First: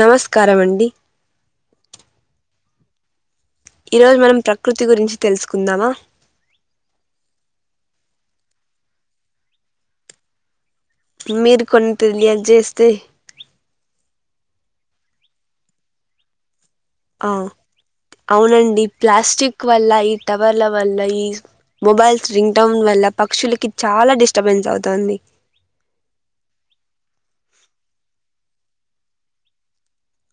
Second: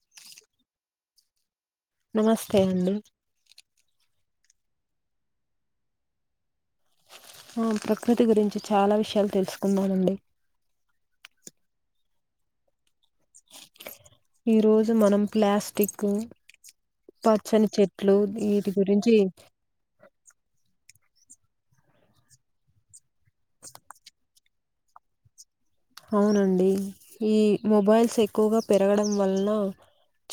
నమస్కారమండి నమస్తే అండి ఈ రోజు మనం ప్రకృతి గురించి తెలుసుకుందామా ఆ ప్రకృతి గురించి చాలా విషయాలు తెలుసుకున్నానండి మీరు కొన్ని తెలియది చేస్తే ఈ రోజు మనం ప్లాస్టిక్ ఆ పచ్చని చెట్లు వీటి అవునండి గురించి ప్లాస్టిక్ వల్ల ఈ టవర్ల వల్ల ఈ మొబైల్స్ రింగ్ టౌన్ వల్ల పక్షులకి చాలా డిస్టర్బెన్స్ అవుతుంది అవునండి. ఈ మొబైల్స్ ఎక్కువగా పెరగడం వలన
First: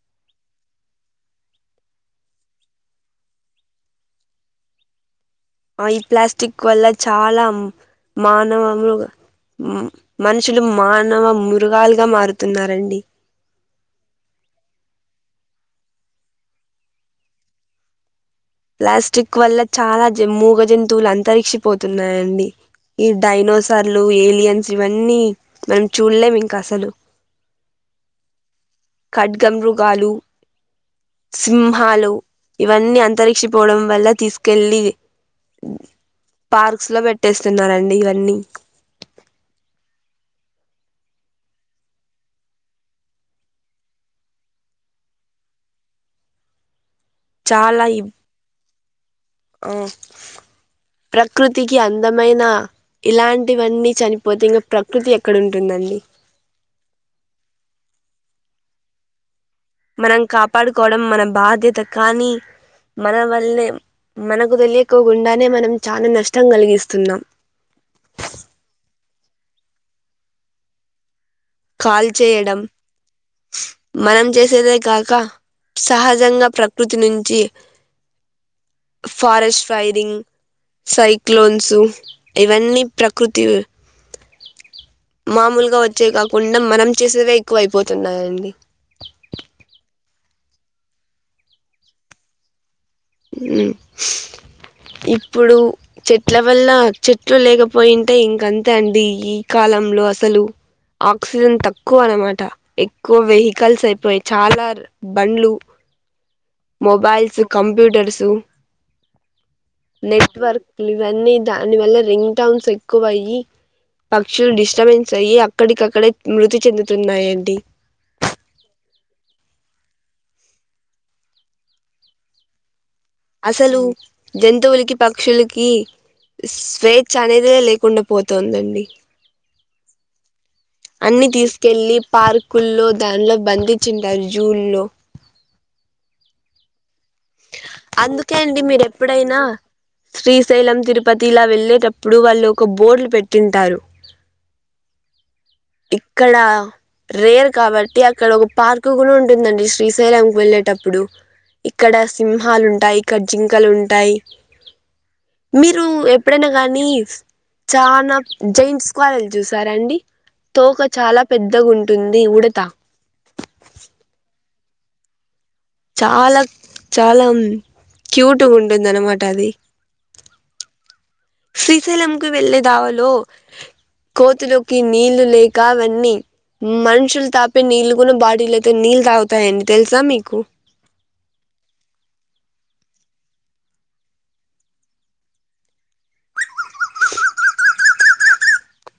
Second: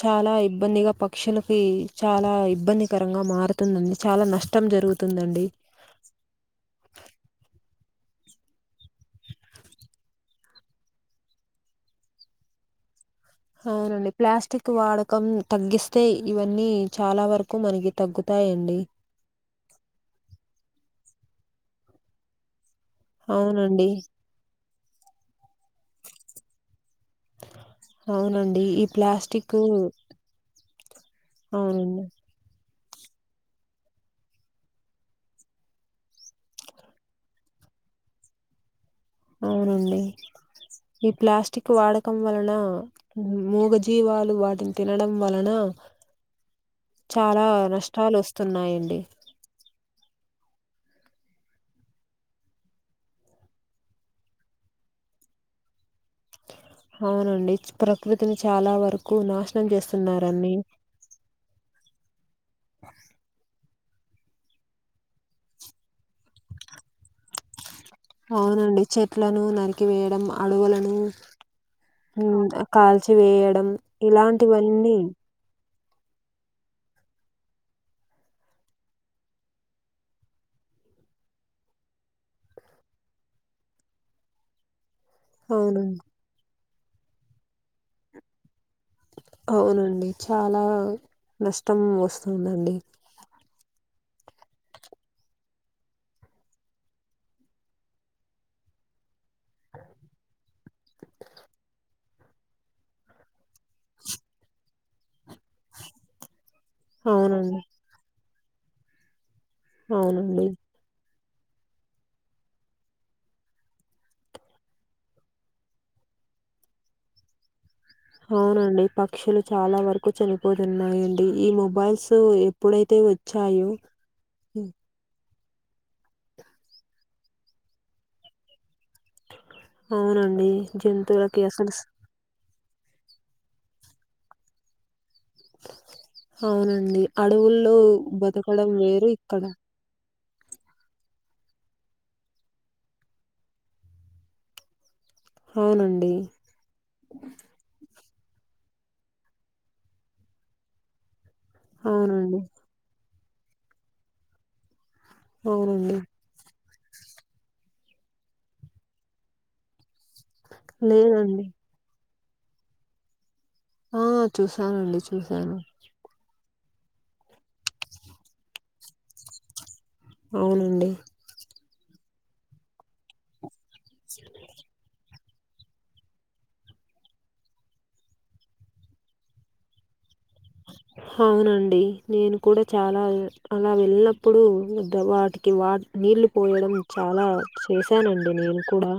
చాలా ఇబ్బందిగా పక్షులకి, చాలా ఇబ్బందికరంగా మారుతుందండి చాలా నష్టం జరుగుతుందండి. ఆ ఈ ప్లాస్టిక్ వల్ల చాలా మానవ మృగ మనుషులు, మానవ మృగాలుగా మారుతున్నారండి. అవునండి. ప్లాస్టిక్ వాడకం తగ్గిస్తే ఇవన్నీ చాలా వరకు మనకి తగ్గుతు ప్లాస్టిక్ వల్ల చాలా జమ్మూ మూగ జంతువు తువులు అంతరించి పోతున్నాయండి ఈ అవునండి డైనోసార్లు ఏలియన్స్ జీవన్ని మనం చూడలేము ఇంకా అసలు అవునండి ఈ ఖడ్గ ప్లాస్టిక్ మృగాలు అవునండి సింహాలు ఇవన్నీ అంతరించి పోవడం వల్ల తీసుకెళ్ళి పార్క్స్ లో పెట్టేస్తున్నండి ఇవన్నీ అవునండి ఈ ప్లాస్టిక్ వాడకం వలన, మూగజీవాలు వాటిని తినడం వలన చాలా నష్టాలు వస్తున్నాయండి. ఆ ప్రకృతికి అందమైన ఇలాంటివన్నీ చనిపోతే ఇంగా ప్రకృతి ఎక్కడ ఉంటుందండి. అవునండి ప్రకృతిని చాలా వరకు నాష్ మనం కాపాడుకోవడం మన బాధ్యత. కానీ మన వల్లే మనకు తెలియకోకుండానే మనం చాలా నష్టం కలిగిస్తున్నాం. అవునండి చెట్లను నరికి వేయడం, అడవులను కాల్ చేయడం హ్ కాల్చీవె యడం మనం చేసేదే ఇలాంటివన్నీ కాక సహజంగా ప్రకృతి నుంచి ఫారెస్ట్ ఫైరింగ్, సైక్లోన్సు ఇవన్నీ ప్రకృతి మామూలుగా అవునండి వచ్చేవి కావు కొన్ని మనం చేసేవే ఎక్కువ అయిపో తున్నాయండి. అవునండి చాలా నష్టం వస్తుందండి. హ్ ఇప్పుడు చెట్ల వల్ల చెట్లు లేకపోయింటే ఇంక అంతే అండి. ఈ కాలంలో అసలు ఆక్సిజన్ తక్కువ అనమాట ఎక్కువ వెహి కల్స్ అయిపోయి చాలా బండ్లు మొబైల్స్, అవునండి కంప్యూ సు అవునండి నెట్వర్క్లు ఇవన్నీ దానివల్ల రింగ్ టోన్స్ ఎక్కువయి, పక్షులు డిస్టబెన్స్ అయ్యి అక్కడికక్కడే మృతి చెందుతున్నాయండి. అవునండి పక్షులు చాలా వరకు చనిపోతున్నాయండి, ఈ మొబైల్స్ ఎప్పుడై అసలు జంతువులకి, పక్షుల కి స్వేచ్ఛ అనేది లేకుండా పోతుందండి. అవునండి జంతువులకి అసలు కూల్లో దానిలో బంధిచింటారు, జూ ల్లో అవునండి అడవుల్లో అందుకే అండి బతకడం మీరు వేరు ఎప్పుడైనా ఇక్కడ శ్రీశైలం, తిరుపతి ఇలా వెళ్ళేటప్పుడు వాళ్ళు ఒక బోర్డులు పెట్టింటారు అవునండి. ఇక్కడ రేర్ కాబట్టి అ ఇక్కడ ఒక పార్క్ కూడా ఉంటుందండి, శ్రీశైలంకి వెళ్ళేటప్పుడు ఇక్కడ అవునండి. సింహాలు ఉంటాయి. ఇంకా జ్జింకలు ఉంటాయి. మీరు అవునండి. ఎప్పుడైనా కానీ చానా జైంట్స్ స్కవేరల్ చూసారండి. తోక చాలా లేదండి. పెద్దగా ఉంటుంది. ది ఉడతా ఆ! చూసానండి చూశాను చాలా చాలా క్యూట్గా ఉంటుంది అనమాట అది. అవునండి శ్రీశైలంకి వెల్లె దావలో కోతిలోకి నీళ్ళు లేక అవన్నీ మనుషులు తాపే నీళ్లు కూడా బాడీలు అయితే నీళ్ళు తాగుతాయండి తెలుసా మీకు అవునండి నేను కూడా చాలా అలా వెళ్ళినప్పుడు వాటికి వా నీళ్ళు పోయడం చాలా చేశానండి నేను కూడా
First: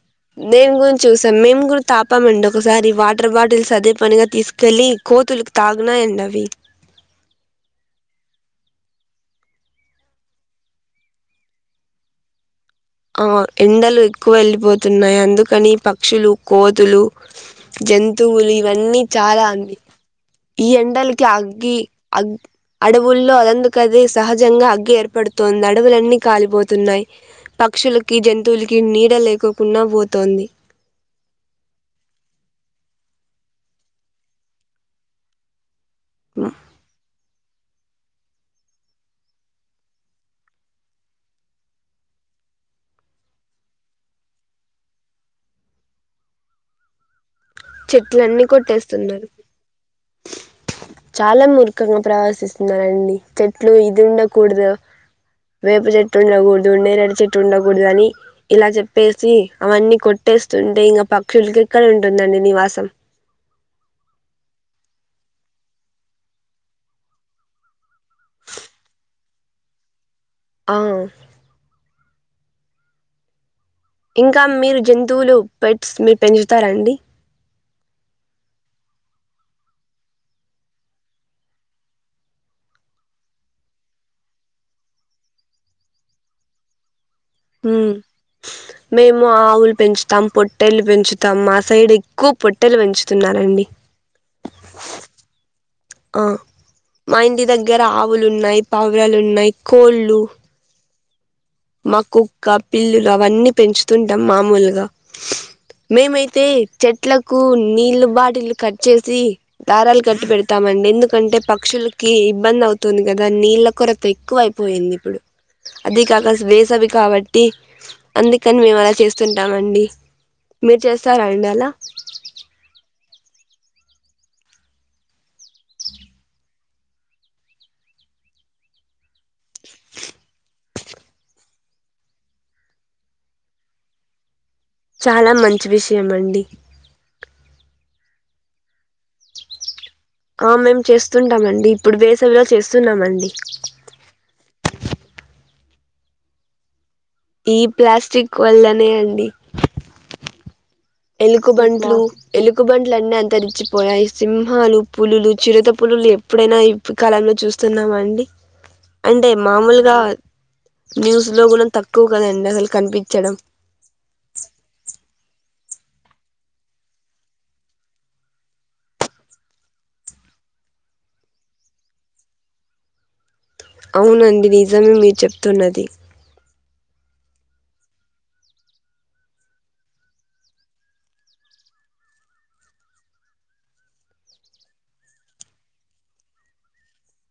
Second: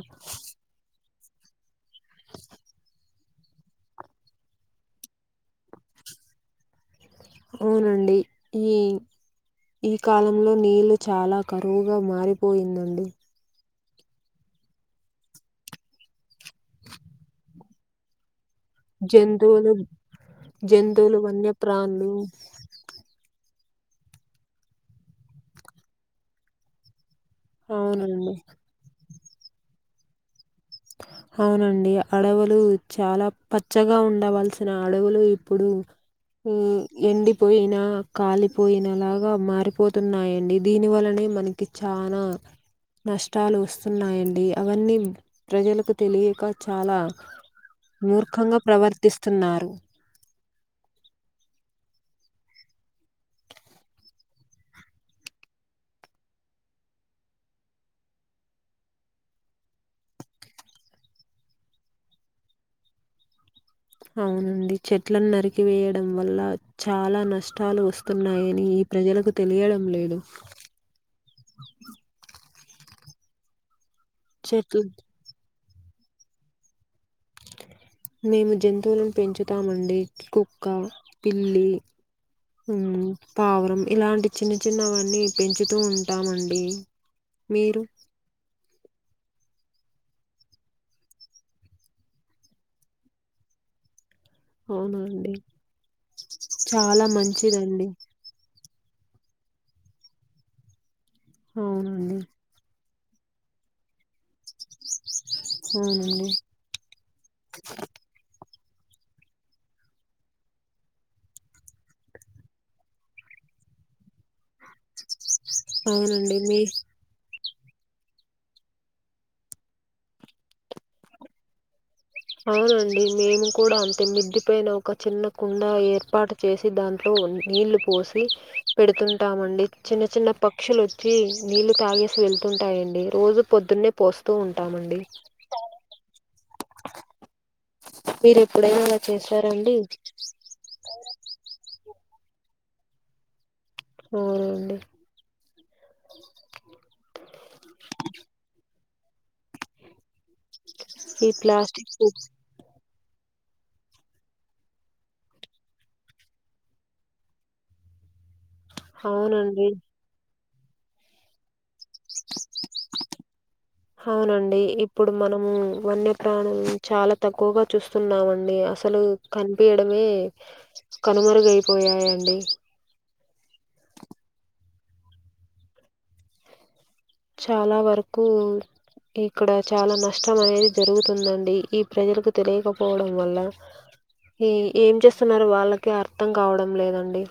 నేను కూడా చూసాం మేము కూడా తాపామండి ఒకసారి వాటర్ బాటిల్స్ అదే పనిగా తీసుకెళ్లి కోతుకి తాగునాయండి అవి అవునండి ఈ ఈ కాలంలో నీళ్లు చాలా కరువుగా మారిపోయిందం అవును ఎండలు ఎక్కువ వెళ్ళిపోతున్నాయి. అందుకని పక్షులు కోతులు జంతువులి ఇవన్నీ చాలా జంతువులు అంది ఈ జంతువులు ఎండలకి అగ్గి వన్యప్రాణులు అగ్ అడవుల్లో అందు కది సహజంగా అగ్గి ఏర్పడుతోంది అడవులన్నీ కాలిపోతున్నాయి. పక్షులకి, అవునండి. జంతువులకి నీడ లే అకోకుండా పోతోంది. అవునండి అడవులు చాలా పచ్చగా ఉండవలసిన అడవులు ఇప్పుడు హు ఎండి పోయినా కాలిపోయినలాగా మారిపోతున్నాయండి. దీని వలనే మనకి చానా నష్టాలు వస్తున్నాయండి. అవన్నీ ప్రజలకు తెలియక చాలా చెట్లన్నీ మూర్ఖంగా కొట్టేస్తున్నారు ప్రవర్తిస్తున్నారు. చాలా మూర్ఖంగా ప్రవసిస్తున్నరండి. చెట్లు ఇది ఉండకూడదు, వేప చెట్టు ఉండకూడదు, నేరేడు చెట్టు ఉండకూడదు. అని ఇలా చెప్పేసి అవన్నీ కొట్టేస్తుంటే ఇంకా పక్షులకి ఎక్కడ ఉంటుందండి. నివాసం అవునండి చెట్లను నరికివేయడం వల్ల చాలా నష్టాలు వస్తున్నాయని ఈ ప్రజలకు తెలియడం లేదు. అవు [unintelligible] ఇంకా మీరు చెట్లు జంతువులు పెట్స్ మీరు పెంచుతారండి మేము జంతువులను పెంచుతామండి. కుక్క, పిల్లి, హు పావురం ఇలాంటి చిన్న చిన్నవన్నీ పెంచుతూ ఉంటామండి. హు మీరు మేము వో ఆవులు పెంచుతాం, పొట్టెలు పెంచుతాం, మా సైడ్ ఎక్కువ పొట్టెలు పెంచుతున్నారండి. అవునండి ఆ చాలా మంచిదండి. వివరాలు ఉన్నాయి. కోళ్ళు మా అవునండి కుక్క, పిల్లులు అవన్నీ పెంచుతుంటాం మామూలుగా అవునండి మేమైతే చెట్లకు నీళ్లు బాటిలు కట్ చేసి దారాలు కట్టి పెడతామండి ఎందుకంటే పక్షులకి ఇబ్బంది అవుతుంది కదా నీళ్ళ కొరత ఎక్కువ అయి పోయింది ఇప్పుడు అదే కాక అవునండి మీ వేసవి కావట్టి ట్టి అందుకని మేము అలా చేస్తుంటామండి మీరు చేస్తారా అండి అలా అవునండి మేము కూడా అంతే మిద్ది పైన ఒక చిన్న కుండా ఏర్పాటు చేసి దాంట్లో నీళ్లు పోసి పెడుతుంటామని అ చిన్న చిన్న పక్క పక్షులు వచ్చి నీళ్లు తాగేసి వెళ్తుంటాయండి రోజు పొద్దున్నే పోస్తూ ఉంటాం. చాలా మంచి విషయం అండి మీరు ఎపుడైనా అలా చేశారండి? ఆ మేము చేస్తుంటామండి ఇప్పుడు వేసవి విలో చేస్తున్నామండి అవునండి ఈ ప్లాస్టిక్ వల్లనే అండి ఈ ఎలుగు ప్లాస్టిక్ బంట్లు ఎలుగు బంట్లు లన్నీ అంతరించిపోయాయి సింహాలు పులులు చిరుత పులులు ఎప్పుడైనా ఇప్పుడు కాలంలో చూస్తున్నామా అండి అంటే అవునండి మామూలుగా న్యూస్ లో గూనా త క్కువగదండి అసలు కనిపించడం వన్యప్రాణం చాలా తక్కువగా చూస్తున్నామండి అసలు కనిపియడమే కనుమరుగైపోయాయండి అవునండి నిజమే మీరు చెప్తున్నది చాలా వరకు ఇక్కడ చాలా నష్టం అనేది జరుగుతుందండి ఈ ప్రజలకు తెలియకపోవడం వల్ల ఈ ఏం చేస్తున్నారు వాళ్ళకి అర్థం కావడం లేదండి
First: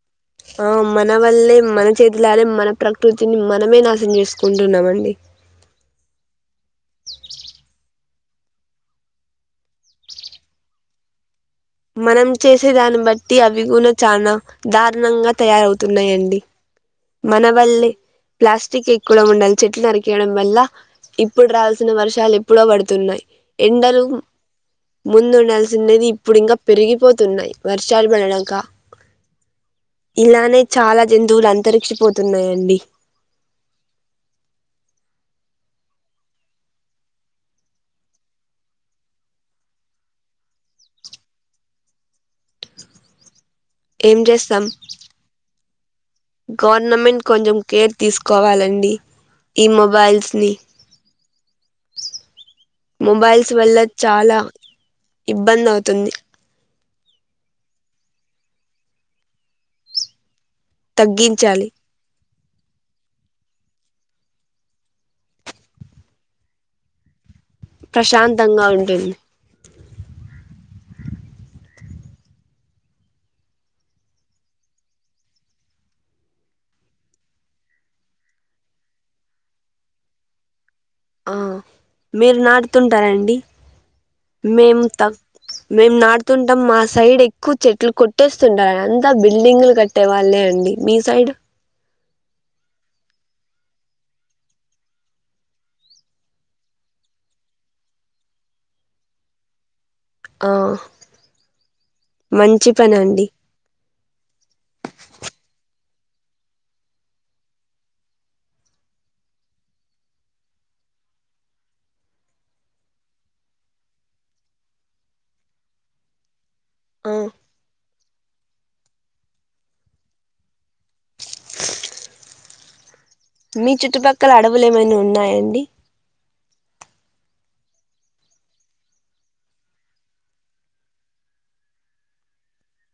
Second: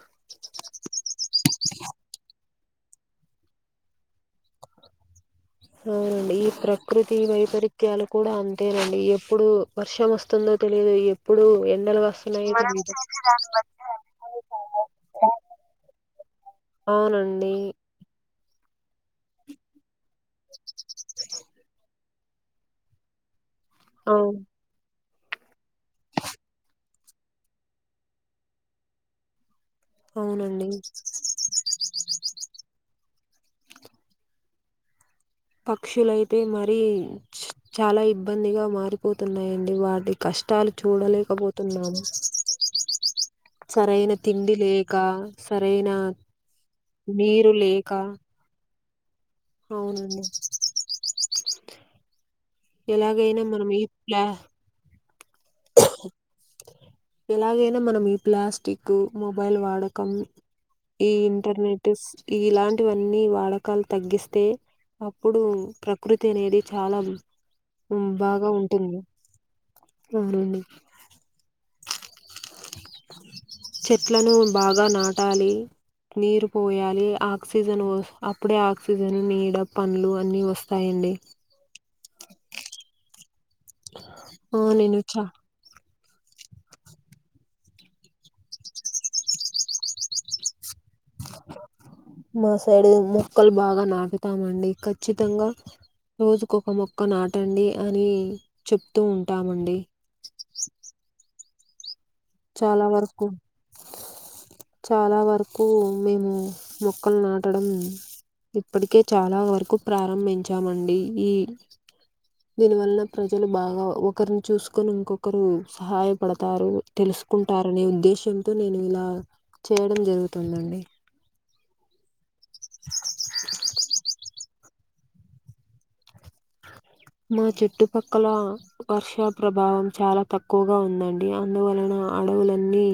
ఆ మన వల్లే మన చేతిలాలే మన ప్రకృతిని మనమే నాశనం చేసుకుంటున్నామండి అవునండి ఈ ప్రకృతి వైపరీత్యాలు కూడా అంతేనండి ఎప్పుడు వర్షం వస్తుందో తెలియదు ఎప్పుడు ఎండలు మనం వస్తున్నాయో చేసే మనం దాన్ని తెలియదు చేసే బట్టి దాన్ని అవి గున చానా అది కూడా చాలా దారుణంగా తయారవుతున్నాయండి మన అవునండి వల్లే ప్లాస్టిక్ కూడా ఉండాలి చెట్లు నరి చేయడం వల్ల ఇప్పుడు రావాల్సిన వర్షం చాలా ఎప్పుడో పడుతున్నాయ్ ఎండలూ అవును ముందు ఉందాల్సిండేది ఇప్పుడు ఇంకా పెరిగిపోతున్నాయి వర్షాలు పడనాక ఇలానే అవునండి చాలా జంతువులు అంత అంతరిక్షిపోతున్నాయండి పక్షులయితే మరి చాలా ఇబ్బందిగా మారిపోతున్నాయండి వాటి కష్టాలు చూడలేకపోతున్నాను. సరైన ఏం తిండి చేస్తాం లేక సరైన గవర్నమెంట్ నీరు కొంచెం లేక కేర్ తీసుకోవాలండి ఈ అవునండి మొబైల్స్ని ఎలాగైనా మొబైల్స్ మనం వల్ల ఈ ప్లా చాలా ఇబ్బంది అవుతుంది ఎలాగైనా మనం ఈ ప్లాస్టిక్ మొబైల్ వాడకం ఈ తగ్గించాలి ఇంటంటర్నెట్ ఇలాంటివన్నీ వాడకాలు తగ్గిస్తే అప్పుడు ప్రకృతి అనేది చాలా ఉమ్, బాగా ప్రశాంతంగా ఉంటుంది [inaudible] చెట్లను బాగా నాటాలి నీరు పోయాలి ఆక్సిజన్ అప్పుడే ఆక్సిజన్ నీడ పనులు అన్ని వస్తా ఆ మీరు నాటుతుంటారండి ఆ మేము నేను త చ మేము నాటు తుంటాం మా సైడ్ ఎక్కువ చెట్లు కొట్టేస్తుంటారు అంతా బిల్డింగ్లు కట్టే వాళ్ళే అండి మీ సైడ్ మా సైడ్ మొక్కలు బాగా నా నాటుతామండి ఖచ్చితంగా రోజుకు ఒక మొక్క నాటండి అని చెప్తూ ఉంటామండి. ఆ మంచి చాలా పని అండి వరకు చాలా వరకు మేము మొక్కలు నాటడం ఇప్పటికే చాలా వరకు ప్రారంభించామండి ఈ దీనివలన ప్రజలు బాగా ఒకరిని చూసుకొని ఇంకొకరు సహాయపడతారు. ఆ తెలుసుకుంటారనే ఉద్దేశంతో నేను ఇలా చేయడం జరుగుతుందండి మీ చుట్టుపక్కల అడవులేమైను ఉన్నాయండి మా చుట్టుపక్కల వర్ష ప్రభావం చాలా తక్కువగా ఉందండి అందువలన అడవులన్నీ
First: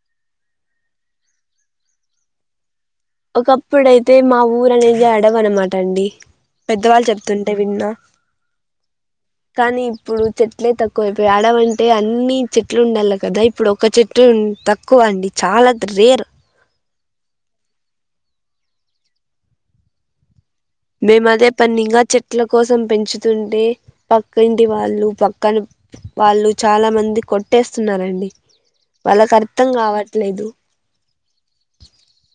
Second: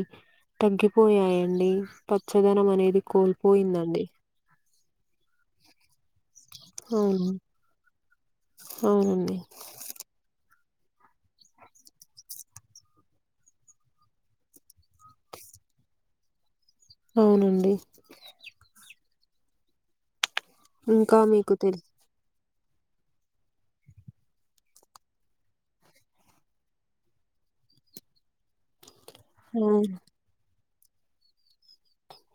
తగ్గిపోయాయండి పచ్చదనం అనేది కోల్పోయిందండి ఒకప్పుడైతే మా ఊరు అనేది అడవి అనమాట అండి పెద్దవాళ్ళు అవును చెప్తుంటే విన్న అవునండి కానీ ఇప్పుడు చె చెట్లే తక్కువ అయిపోయాయ్ అడవంటే అన్ని చెట్లు ఉండాల కదా ఇప్పుడు ఒక చెట్టు తక్కువ అండి చాలా రేర్ అవునండి ఇంకా మేమదే మీకు తెలుసు పన్నీగా చెప్ చెట్ల కోసం పెంచుతుంటే పక్కంటి వాళ్ళు పక్కన వాళ్ళు చాలా మంది కొట్టేస్తున్నారండి. వాళ్ళకు అర్థం కావట్లేదు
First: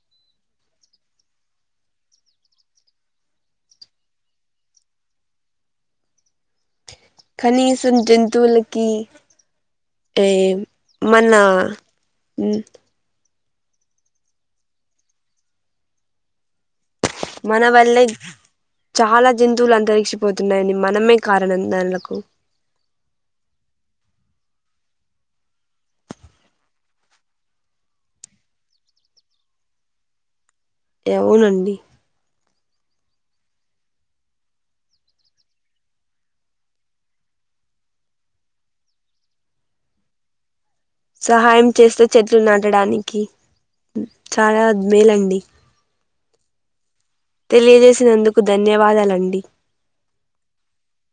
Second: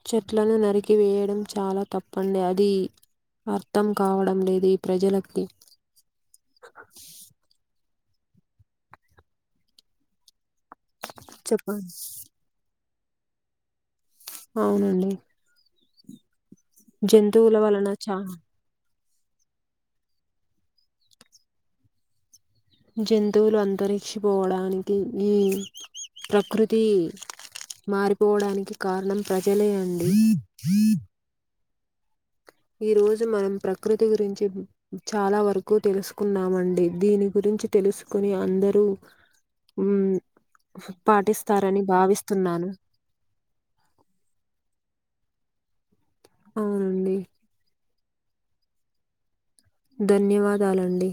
చెట్లను నరికి వేయడం చాలా తప్పండి అది అర్థం కావడం లేదు ఈ ప్రజలకి కనిసం జంతువులకి తేమ్ మన చెప్పండి హ్మ్మ్ అవునండి జంతువుల మన వలన వల్లే చానా చాలా జంతువులు అంతరిక్షపోతున్నాయని మనమే కారణం దానలకు జంతువులు అంతరిక్షపోవడానికి ఈ ప్రకృతి మారిపోవడానికి కారణం ప్రజలే అండి యావునండి ఈ రోజు మనం ప్రకృతి గురించి చాలా వరకు తెలుసుకున్నామండి దీని గురించి తెలుసుకుని అందరూ హామ్ సహాయం చేస్తే చెట్లు నాటడానికి చాలా మేలండి డి అవునండి వచ్చినందుకు ధన్యవాదాలండి ధన్యవాదాలండి